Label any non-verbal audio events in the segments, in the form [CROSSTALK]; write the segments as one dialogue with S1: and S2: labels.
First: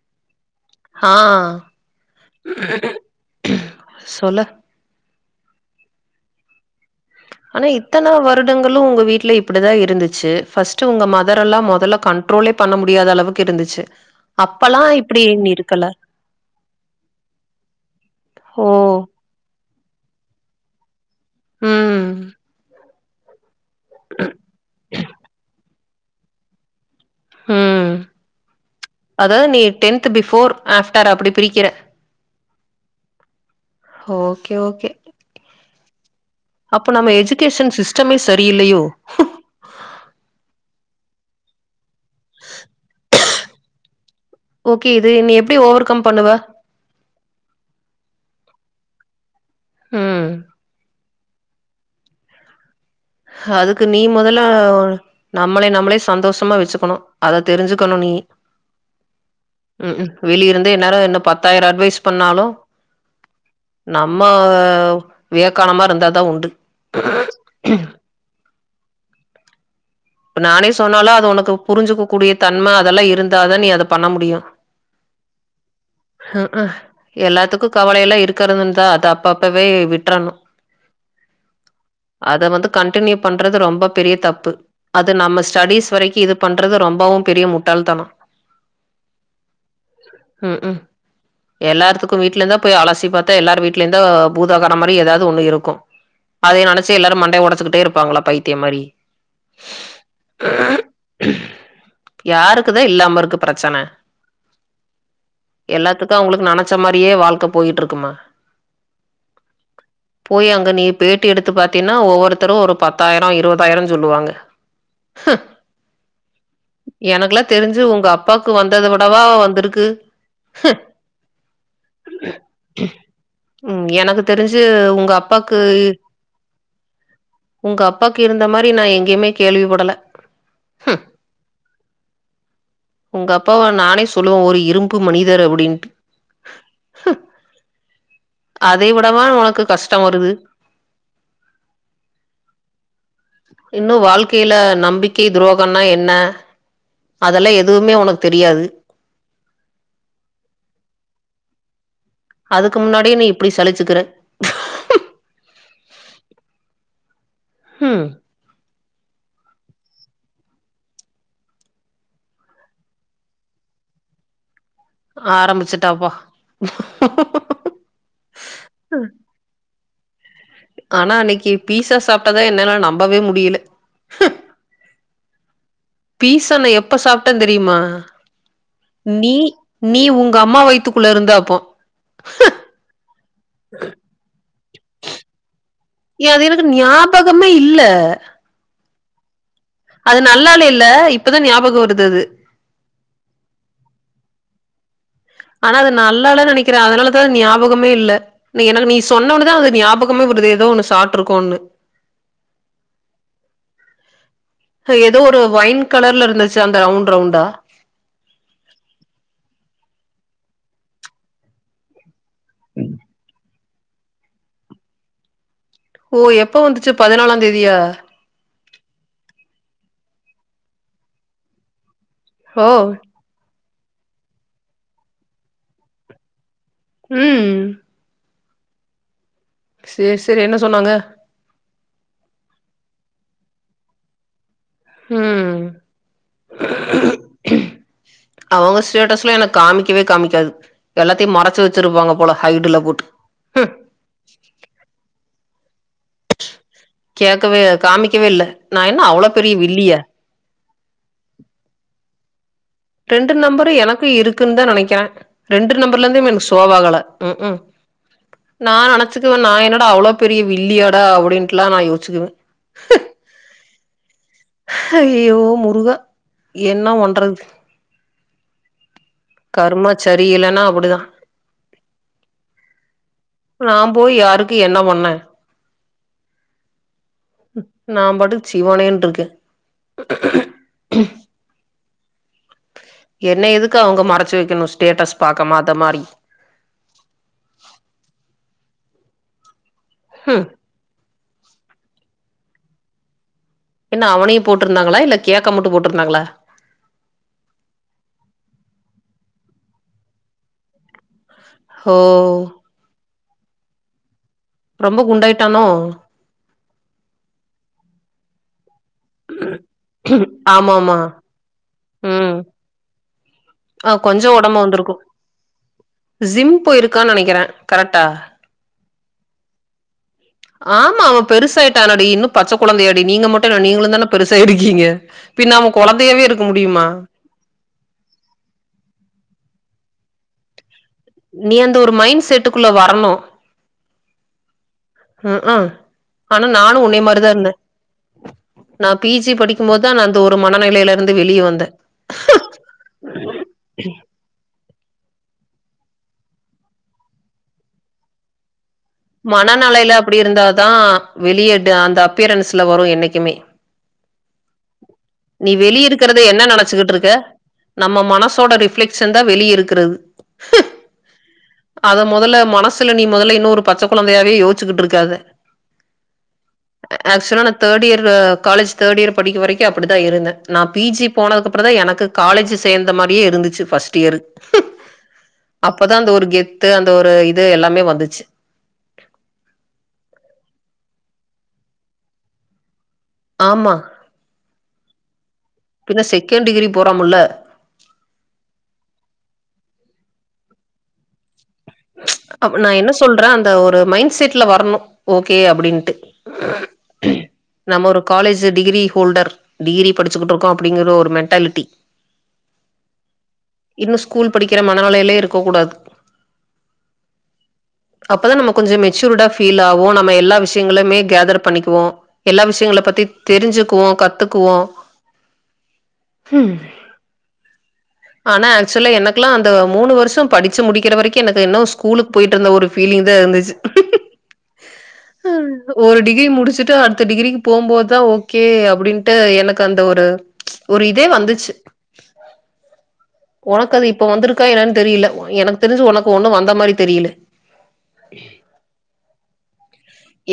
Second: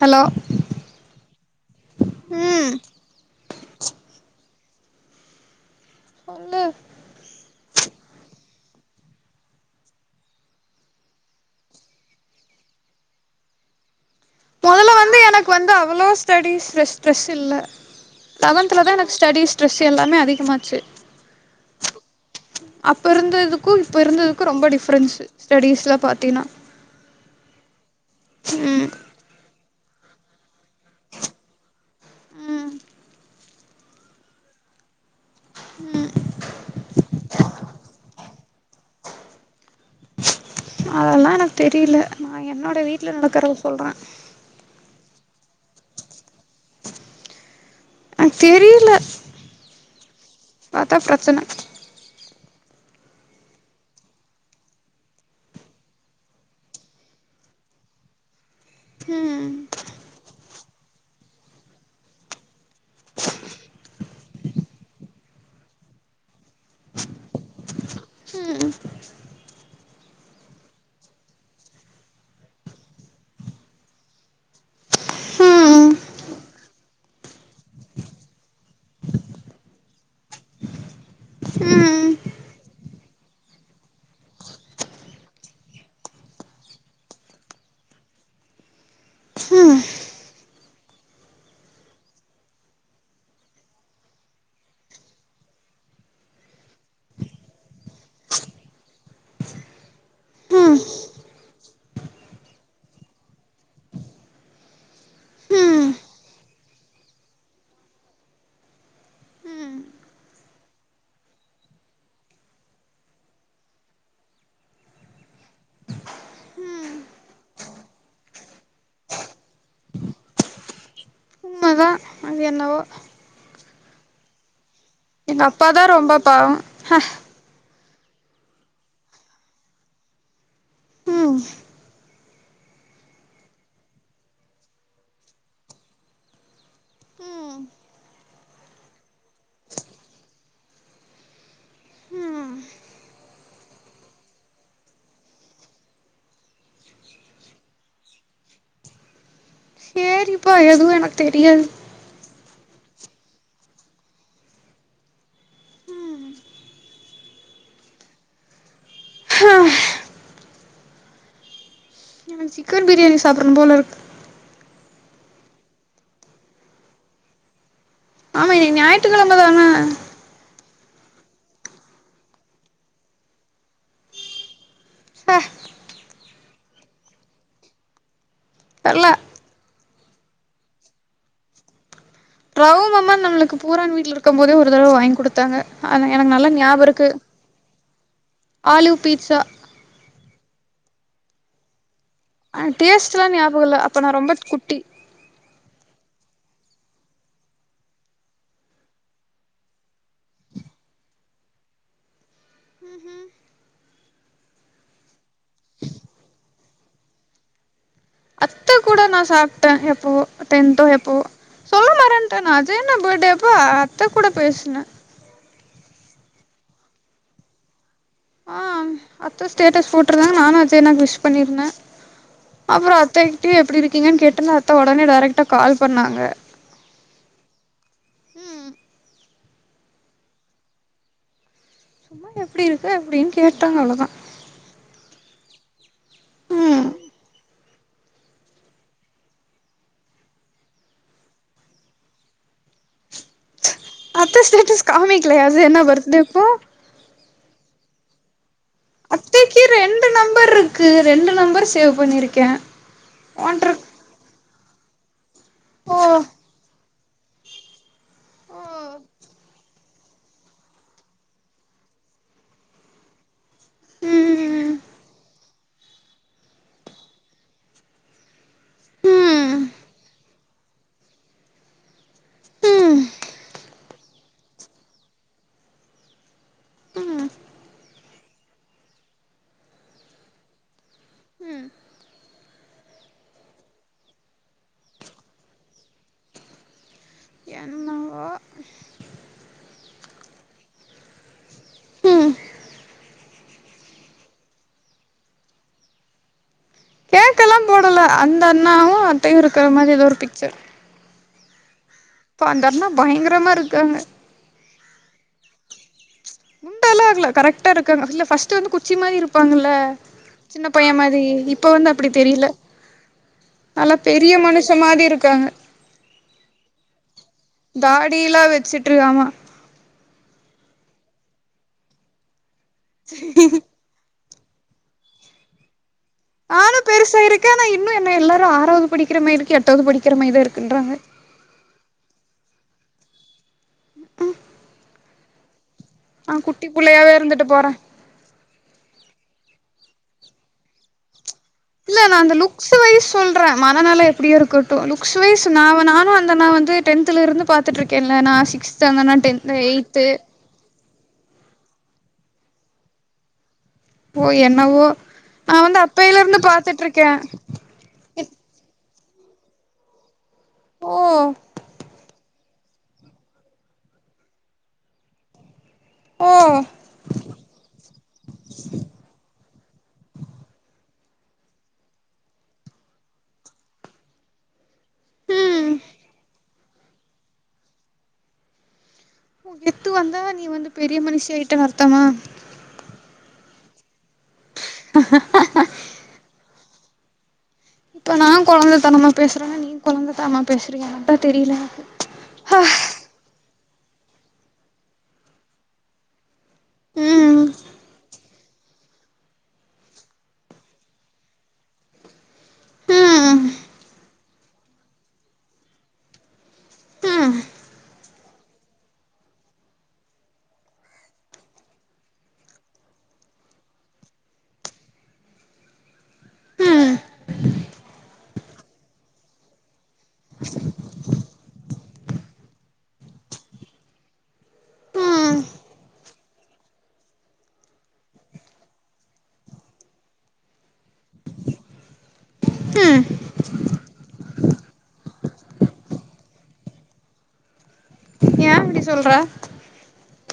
S1: Hello
S2: ஆ
S1: ம்
S2: சொல்லு
S1: உங்க
S2: ஆனா இத்தன வருடங்களு உங்க வீட்ல இப்பிடிதா இருந்துச்சு ஃபஸ்ட் உங்க மதரெல்லா மொதல்ல கண்ட்ரோலே பண்ண முடியாத அளவுக்கு இருந்துச்சு அப்பல்லா
S1: மொதல வந்து
S2: இப்டி நீ
S1: எனக்கு வந்து
S2: இருக்கல
S1: அவ்வளோ ஸ்டடீஸ்ல ஸ்ட்ரெஸ் இல்ல
S2: ஓ
S1: லெவன்த்துல தா எனக் ஸ்டடீஸ் ஸ்ட்ரெஸ் எல்லாமே அதிகமாச்சு
S2: ம்
S1: அப்பருந்தது க்கு இப்ப இருந்ததுக்கு ரொம்ப டிஃப்ரன்ஸு ஸ்டடீஸ்ல பாத்தினா
S2: ஹும் அதாவ்து நீ டென்த்து பிஃபோர் ஆஃப்டர் அப்டி பிரிக்கிற
S1: ம்
S2: ஓகே ஓகே அப்ப நம்ம எஜுகேஷன் சிஸ்டமே சரியில்லயோ
S1: அதெல்லா எனக் தெரில நா என்னோட வீட்ல நடக்குறத சொல்றே
S2: ஓகே இது நீ எப்டி ஓவர் கம் பண்ணுவ?
S1: அ தெரியில
S2: ம்
S1: இப்ப அதா பரச்சன
S2: அதுக்கு நீ மொதல நம்மளே நம்மளே சந்தோஷமா வச்சுக்கனு அத தெரிஞ்சுக்கனு நீயி
S1: ம்
S2: ம் ம் வெளியருந் து இந்நேர இன்னு பத்தாயிர அட்வைஸ் பண்ணாலு நம்ம வியக்கானமா இருந்தாதா உண்டு
S1: ம்
S2: நானே சொன்னாலு அத ஒனக்கு புரிஞ்சுக்க கூடிய தன்ம அதெல்லா இருந்தாதா நீ அத பண்ண முடியு
S1: ம் ம்
S2: எல்லாத்துக்கு கவல எல்லா இருக்கறது தா அத அப்ப அப்பவே விட்றனு
S1: ம்
S2: அத வந்து கண்டின்யூ பண்றது ரொம்ப பெரிய தப்பு அது நம்ம ஸ்டடீஸ் வரைக்கு இது பண்றது ரொம்பவு பெரிய முட்டாள தனொ ம் ம் எல்லார்த்துக்கு வீட்லதா போய் அலசி பாத்தா எல்லார் வீட்லய்ந்தா பூதாகாரம் மாதிரி எதாவ்து ஒன்னு இருக்கு அதை நெனச்சு எல்லாரு மண்டைய ஒடச்சுக்கிட்டே இருப்பாங்களா பைத்தியம் மாரி
S1: ம்
S2: யாருக்குதா இல்லாமருக்கு பிரச்சன எல்லாத்துக்கு
S1: ம்
S2: அவுங்களுக்கு நன ச்ச மாரியே வாழ்க்க போயிட்ருக்குமா போய் அங்க நீ பேட்டி எடுத்து பாாத்தீன்னா ஒவ்வொருத்தரு ஒரு பத்தாயிரொ இருவதாயிரொ சொல்லுவாங்க
S1: ம்
S2: எனக்குலா தெருஞ்சு உங்க அப்பாக்கு வந்தத விடவா வந்துருக்கு
S1: உண்ம தா அது என்னவோ
S2: ம் எனக்கு தெரிஞ்சு உங்க
S1: எங்க
S2: அப்பாக்கு
S1: அப்பாதா ரொம்ப பாவொ ஹ
S2: உங்க அப்பாக்கு இருந்த மாரி நா எங்கய்மே கேள்விப்படல
S1: ம்
S2: உங்க அப்பாவ நானே சொல்லுவ ஒரு இரும்பு மனிதர் அபுடின்ட்டு
S1: ம்
S2: அதை விடவா ஒனக்கு கஷ்ட வருது
S1: ம்
S2: இன்னு வாழ்க்கைல நம்பிக்கை துரோகொன்னா என்ன அதெல்லா எதுவுமே ஒனக்கு தெரியாது
S1: சேரிப்பா எதுவு எனக் தெரியாது
S2: அதுக்கு முன்னாடியே நீ இப்பிடி சலிச்சுக்கிற ஹும்
S1: ஹ எனக்கு சிக்கன் பிரியாணி சாப்பிர்னும் போல இருக்கு
S2: ஆரம்பிச்சுட்டாப்பா
S1: ஆமா இன்னை ஞாயிற்றுக்கெழமதான
S2: ஆனா அன்னக்கி பீசா சாப்ட்டதுதா என்னால நம்பவே முடியல
S1: ஹ
S2: பீசா நா எப்ப சாப்ட்டே தெரியுமா?
S1: தெர்ல
S2: நீ நீ உங்க அம்மா வயித்துக்குள்ள இருந்தப்போ
S1: ரகு மாமா நம்மளுக்கு பூரான் வீட்ல இருக்கும் போதே ஒரு தடவ வாங்கி குடுத்தாங்க. ஆனா
S2: ஏன்
S1: எனக்கு
S2: அது
S1: நல்லா ஞாபகோ இருக்கு
S2: ஞாபகமே இல்ல.
S1: ஆலிவ் பீட்சா
S2: அது நல்லா இல்லயல்ல இப்பதா ஞாபகோ வருது அது
S1: ஆ டேஸ்ட்லா ஞாபகோ இல்ல அப்ப நா ரொம்ப குட்டி
S2: ஆனா அது நல்லா இல்லன்னு நெனைக்கிறே. அதனாலதா ஞாபகமே இல்ல. நீ எனக்கு நீ சொன்ன உட்னதா அது ஞாபகமே வருது ஏதோ ஒண்ணு சாப்ட்ருக்கோம்னு
S1: ம் ஹும்
S2: ஹ ஏதோ ஒரு வைன் கலர்ல இருந்துச்சு அந்த ரவுண்ட் ரவுண்டா.
S1: அத்த கூட நா சாப்ட்டே எப்பவோ அ டென்த்தோ எப்பவோ சொல்ல மறந் துட்டே நா அஜய் அண்ண பர்த்டே அப் ப அத்த கூட பேசுனே
S2: ஓ எப்ப வந்துச்சு பதனாலாந் தேதியா?
S1: ஆ அத்த ஸ்டேட்டஸ் போட்டுருந்தாங்க நானு அஜய் அண்ணாக்கு விஷ் பண்ணிருந்தே
S2: ஓ!
S1: அப்புற அத்தகிட்டயு எப்பிடி இருக் கீங்கன்னு கேட்டனா அத்த ஒடனே டைரெக்டா கால் பண்ணாங்க.
S2: ம்
S1: ம்
S2: சேரி சேரி என்ன சொன்னாங்க
S1: சும்மா எப்பிடி இருக்க அப்டின்னு கேட்டாங்க அவ்ளவுதா.
S2: ம் [UNINTELLIGIBLE] அவங்க ஸ்டேட்டஸ்லா எனக்கு காமிக்கவே காமிக்காது. எல்லாத்தையு மறச்சு வச்சிருப்பாங்க போல ஹைடுல போட்டு. ம்
S1: அத்த ஸ்டேட்டஸ் காமிக்கலயா? அது என்னா வர்து இப்போ?
S2: கேக்கவே காமிக்கவே இல்ல நா என்ன அவ்ளோ பெரிய
S1: அத்தைக்கி
S2: வில்லியா
S1: ரெண்டு நம்பர் இருக்கு ரெண்டு நம்பர் சேவ் பண்ணிரு க்கே
S2: ரெண்டு நம்பரு எனக்கு இரு க்குந்தா நெனைக்கிறே. ரெண்டு
S1: ஓ
S2: நம்பர்லருந்துமே எனக்கு ஷோவாகால ம் ம் நா
S1: ஓ
S2: நெனைச்சுக்குவே நா என்னடா அவ்ளோ பெரிய வில்லியாடா அப்டின்ட்டெல்லா நா யோசிக்குவே.
S1: ம்
S2: ஹையயோ மு ருகா என்ன பண்றது
S1: ம்
S2: கருமா சரியில்லன்னா அப்டிதா
S1: ம்
S2: ராம் போய் யாருக்கு என்ன பண்ண
S1: ம்
S2: நாம் பாட்டுக் சிவனேன் இருக்கு
S1: ம்
S2: என்ன எதுக்கு அவங்க மறச்சு வெக்கணு ஸ்டேட்டஸ் பாக்காத மாரி
S1: என்னவோ [UNINTELLIGIBLE]
S2: ம்
S1: ம்
S2: என்ன அவனையு போட்டுருந்தாங்களா இல்ல கேக்க மட்டு போட்டுருந்தாங்களா
S1: கேக்கல்லா போடல அந்த அண்ணாவு அத்தையு இருக்கற மாரி எதோ ஒரு பிக்சர்
S2: ஓ
S1: இப்ப அந்த அண்ணா பயங்கற மா இருக்காங்க
S2: ரொம்ப குண்டாயிட்டானோ
S1: குண்டாலா ஆகல கரெக்டா இருக்காங்க இல்ல ஃபஸ்ட்டு வந்து கு குச்சி மாரி இருப்பாங்கள்ல சின்ன
S2: ஆமா
S1: பைய
S2: ஆமா
S1: மாதிரி இப் இப்ப வந்து அப்டி
S2: ம்
S1: தெரியல
S2: ஆ
S1: நல்லா
S2: கொஞ்சோ
S1: பெரிய
S2: ஒடம்பு
S1: மனுஷ
S2: வந்துருக்கு
S1: மாரி
S2: ஜிம் போயிருக்கான் நெனைக்
S1: தாடியில்லா வெச்சுட்டு இருக்காமா
S2: ஆமா அவ பெருசாயிட்டானடி இன்னு பச்ச கொழந்தையாடி நீங்க மட்டு என்ன நீங்களுந்தான பெருசா இருக்கீங்க பின்ன அவுங்கு
S1: நானு பெருசா இருக்க ஆனா இன்னு என்ன எல்லாரு ஆ ஆறாவது படிக்கிற மாரி இருக்கியா எட்டாவது படிக்கிற மைதா இருக்குன்றாங்க
S2: நீ அந்த ஒரு மைன் செட்டுக்குள்ள வரணு ம்க்ம்
S1: நா
S2: ஆனா
S1: குட்டி
S2: நானு உன்னைய
S1: புள்ளையாவே
S2: மாரிதா
S1: இருந்துட்டு
S2: இருந்த
S1: போறே
S2: நா பி ஜி படிக்கும் போது தா நா அந்த ஒரு மனநெலையிலிருந்து வெளிய வந்
S1: இல்ல நா அந்த லுக்ஸ் வைய்ஸ் சொல்ற மனநெல எப்டியோ இருக்கட் டு லுக்ஸ் வைய்ஸ் நா வ நானு அந்த அண்ணா வந்து டென்த்துல இருந்து பாத்துட்ருக்கேல நா சிக்ஸ்த் அந்தனா டென்த்
S2: மனநெலையில
S1: எய்த்து
S2: அப்டி இருந்தாதா வெளி எடு அந்த அப்பியரன்ஸ்ல வரும் என்னைக்குமே
S1: ஓ என்னவோ
S2: நீ
S1: நா வந்து
S2: வெளிய இருக்கிறத
S1: அப்பையில இருந்து
S2: என்ன நினச்சுக்கிட்டு
S1: பாத்துட்ருக்கே
S2: இருக்க நம்ம மனசோட ரிஃப்ளக்க்ஷ் செந்தா வெளிய இருக்கிறது
S1: ஓ
S2: அத முதல்ல மனசுல நீ முதல்ல இன்னொரு பச்சை குழந்தையாவே யோச்சுக்கிட்டு இருக்காத
S1: ஓ
S2: ஆக்சுலா நான் third year college third year படிக்கிற வரைக்கும் எனக்கே அப்படித்தான் இருந்தேன் நான் பிஜி போனதுக்கு அப்புறம் தான் எனக்கு காலேஜ் சேர்ந்த மாதிரியே இருந்துச்சு பர்ஸ்ட் இயரு
S1: ம்
S2: அப்பதான் அந்த ஒரு கெத் து அந்த ஒரு இது எல்லாமே வந்துச்சு
S1: உ கெத்து வந்தா நீ வந்து பெரிய மனுஷியாகிட்ட அர்த்தமா
S2: ஆமா
S1: ஆஹ
S2: பின்ன செகண்ட் டிகிரி போறாம்ல்ல
S1: இப்ப நான் குழந்தைத்தனமா பேசுறேனா இல்ல நீ குழந்தைத்தனமா பேசுறீங்க எனதான் தெரியல எனக்கு
S2: அப்ப
S1: ஹ
S2: நான் என்ன சொல்றேன் அ இந்த ஒரு மைண்ட் செட்ல வரணும் ஓகே அப்படின்ட்டு
S1: ம்
S2: நம்ம ஒரு காலேஜ் டிகிரி ஹோல்டர் டிகிரி படிச்சிட்டு இருக்கோம் அப்படிங்கிற ஒரு மென்டாலிட்டி
S1: ம்
S2: இன்னும் ஸ்கூல் படிக்கிற மனநிலையில இருக்க கூடாது
S1: ம்
S2: அப்பதான் நம்ம கொஞ்சம் மெச்சூர்டா ஃபீல் ஆகோம் நம்ம எல்லா விஷயங்கமே கேதர் பண்ணிக்குவோம் எல்லா விஷயங்கள பத்தி தெரிஞ்சுக்குவோம் கத்துக்குவோம் உஹம்
S1: ம்
S2: ஆனா ஆக்சுவலா எனக்கெல்லாம் அந்த மூணு வருஷம் படிச்சு முடிக்கிற வரைக்கும் எனக்கு இன்னும் ஸ்கூலுக்கு போயிட்டு இருந்த ஒரு பீலிங் தான் இருந்துச்சு
S1: ம்
S2: ஒரு டிகிரி முடிச்சுட்டு அடுத்த டிகிரிக்கு போகும்போதுதான் ஓகே அப்படின்ட்டு எனக்கு அந்த ஒரு ஒரு இதே வந்துச்சு
S1: ஆஹ
S2: உனக்கு அது இப்ப வந்துருக்கு கா என்னன்னு தெரியல எனக்கு தெரிஞ்சு உனக்கு ஒண்ணும் வந்த மாதிரி தெரியல
S1: ஏன் அப்படி சொல்ற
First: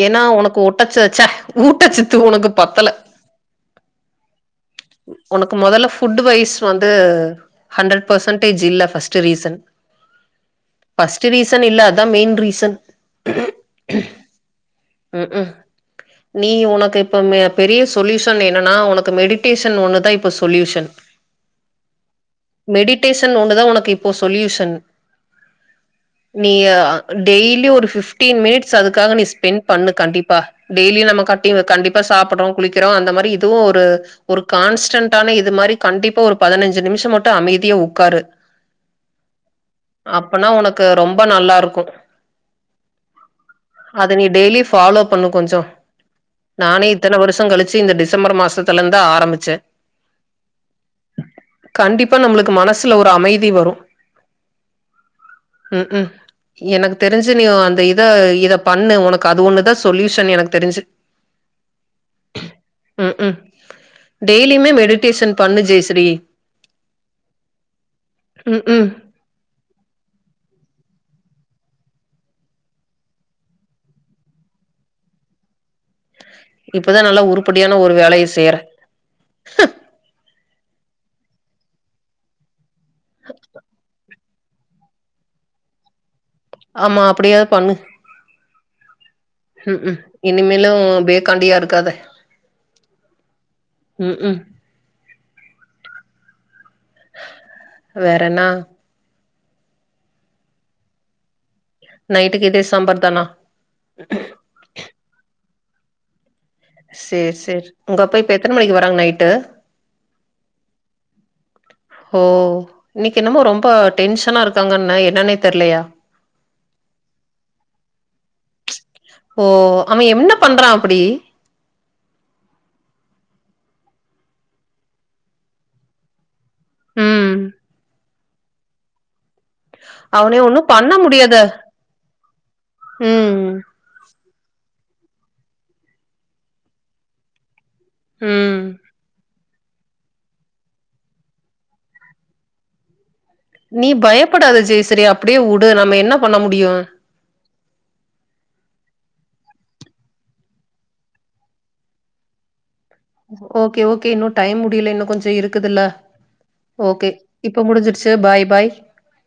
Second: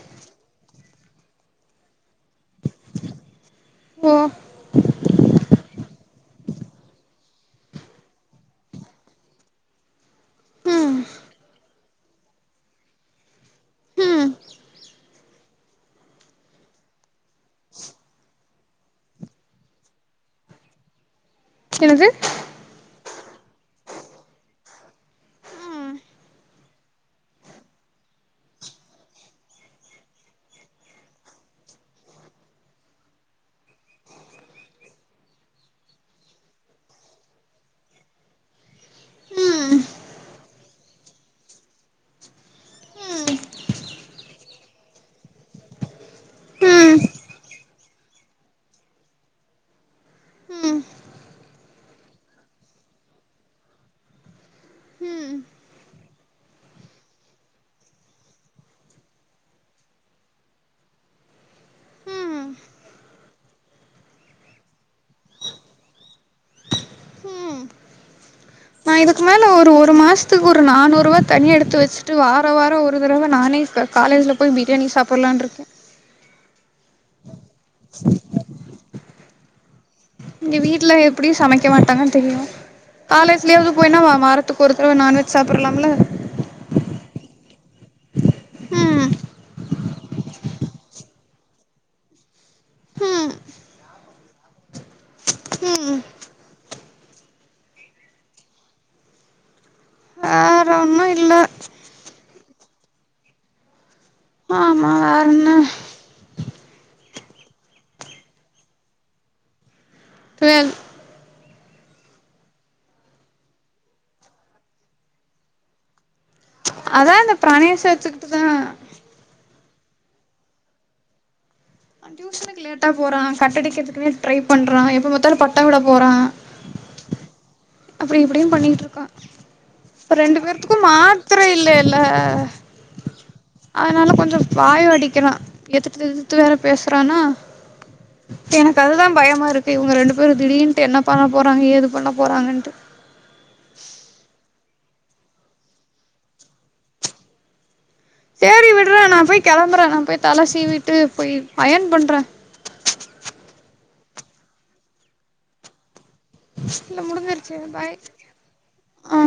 S2: ஏன்னா உனக்கு ஊட்டச்ச ச்சா ஊட்டச்சத்து உனக்கு பத்தல
S1: உம்
S2: உனக்கு முதல்ல புட் வைஸ் வந்து ஹண்ட்ரட் பர்சன்டேஜ் இல்ல பர்ஸ்ட் ரீசன்
S1: ம்
S2: பர்ஸ்ட் ரீசன் இல்லதான் மெயின் ரீசன்
S1: ம்
S2: உம் உம் நீ உனக்கு இப்ப பெரிய சொல்யூஷன் என்னன்னா உனக்கு மெடிடேஷன் ஒண்ணுதான் இப்ப சொல்யூஷன்
S1: என்னது
S2: மெடிடேஷன் ஒண்னு தான் உனக்கு இப்போ சொல்யூஷன்
S1: ம்
S2: நீ டெய்லி ஒரு பிப்டீன் மினிட்ஸ் அதுக்காக நீ ஸ்பென் பண்ணு கண்டிப்பா டெய்லி நம்ம கட் கண்டிப்பா சாப்பிடுறோம் குளிக்கிறோம் அந்த மாதிரி இதுவும் ஒரு ஒரு கான்ஸ்டண்டடான இது மாதிரி கண்டிப்பா ஒரு பதினஞ்சு நிமிஷம் மட்டும் அமைதியா உட்காரு
S1: ம் ம்
S2: அப்பனா உனக்கு ரொம்ப நல்லா இருக்கும் அத நீ டெய்லி ஃபாலோ பண்ணும் கொஞ்சம் நானே
S1: ம்
S2: இத்தனை வருஷம் கழிச்சு இந்த டிசம்பர் மாசத்துல இருந்தான் ஆரம்பிச்சேன் கண்டிப்பா நம்மளுக்கு மனசுல ஒரு அமைதி வரும்
S1: ம்
S2: உம் உம் எனக்கு தெரிஞ்சு நீ அந்த இத இத பண்ணு உனக்கு அது ஒண்ணுதான் சொல்யூஷன் எனக்கு தெரிஞ்சு
S1: ம்
S2: டெய்லியும மெடிேஷன் பண்ணு ஜெயஸ்ரீ
S1: ம்
S2: ம் ம்
S1: நா இதுக்கு மேல ஒரு ஒரு மாசத்துக்கு ஒரு ஒரு நானூரூவா தனியா எடுத்து வெச்சுட்டு வாரோ வாரோ ஒரு தடவ நானே காலேஜ்ல போய் பிரியாணி சாப்புல்லான் இருக்க
S2: இப்பதா நல்லா உரு படியான ஒரு வேலைய செய்யற
S1: இங்க வீட்ல எப்டியு சமைக்க மாட்டாங்கன் தெரியு காலேஜ்லயாவது போய் என்னவா வாரத் த்துக் ஒரு தடவ நான்வெஜ் சாப்டுருலாம்ல
S2: ஆமா அப்டியாவது பண்ணு
S1: ம்
S2: ம்க்ம் இனிமேலு பேக்காண்டியா இருக்காத
S1: ம்
S2: ம்க்ம்
S1: ம்
S2: வேற என்னா
S1: வேற ஒன்னு இல்ல
S2: நைட்டுக்கு இதே சாம்பார்தானா
S1: ஆமா வேற என்ன
S2: சேர் சேர் உங்க அப்பா இப்ப எத்தன மணிக்கு வராங் நைட்டு
S1: டுவெல்
S2: ஹோ இன்னைக்கு என்னமோ ரொம்ப டென்ஷனா இருக்காங்கன்ன என்னன்னே தெர்லையா
S1: அதா இந்த பிராணயம் சேத்துக்கிட்டுதான
S2: ஓ அவ என்ன பண்றா அப்டி
S1: டியூஷனுக்கு லேட்டா போறா கட்டடிக்கிறதுக்குமே ட்ரை பண்றா எப்ப பத்தாலு பட்டோ விட போறா
S2: ம்
S1: அப்டி இப்டின் பண்ணிட்ருக்கா
S2: அவனே
S1: ரெண்டு
S2: ஒண்ணு
S1: பேருத்துக்கு‌
S2: பண்ண முடியாத
S1: மாத்திரை இல்லைல்ல
S2: ம்
S1: அதனால கொஞ்சோ பாயோட் படிக்கலா எதுத்து எதுத்து வேற பேசுறானா
S2: ம்
S1: எனக்கு அதுதா பயமா இருக் கு இவங்க ரெண்டு பேரு திடீர்ன்ட்டு என்ன பண்ண போறாங்க ஏது பண்ண போறாங்கன் ட்டு
S2: நீ பயப்படாத ஜெஸ் சேரி அப்டியே உடு நம்ம என்ன பண்ண முடியு
S1: சேரி விடுடா நா போய் கெளம்புற நா போய் தல சீவிட்டு போய் பையன் பண்ற
S2: ஓகே ஓகே இன்னு டைம் முடில இன்னு கொஞ்சோ இருக்குதுல்ல
S1: இல்ல
S2: ஓகே
S1: முடுஞ்சுருச்சு
S2: இப்ப
S1: பாய்
S2: முடிஞ்சிருச்சு பாய் பாய்
S1: ஆ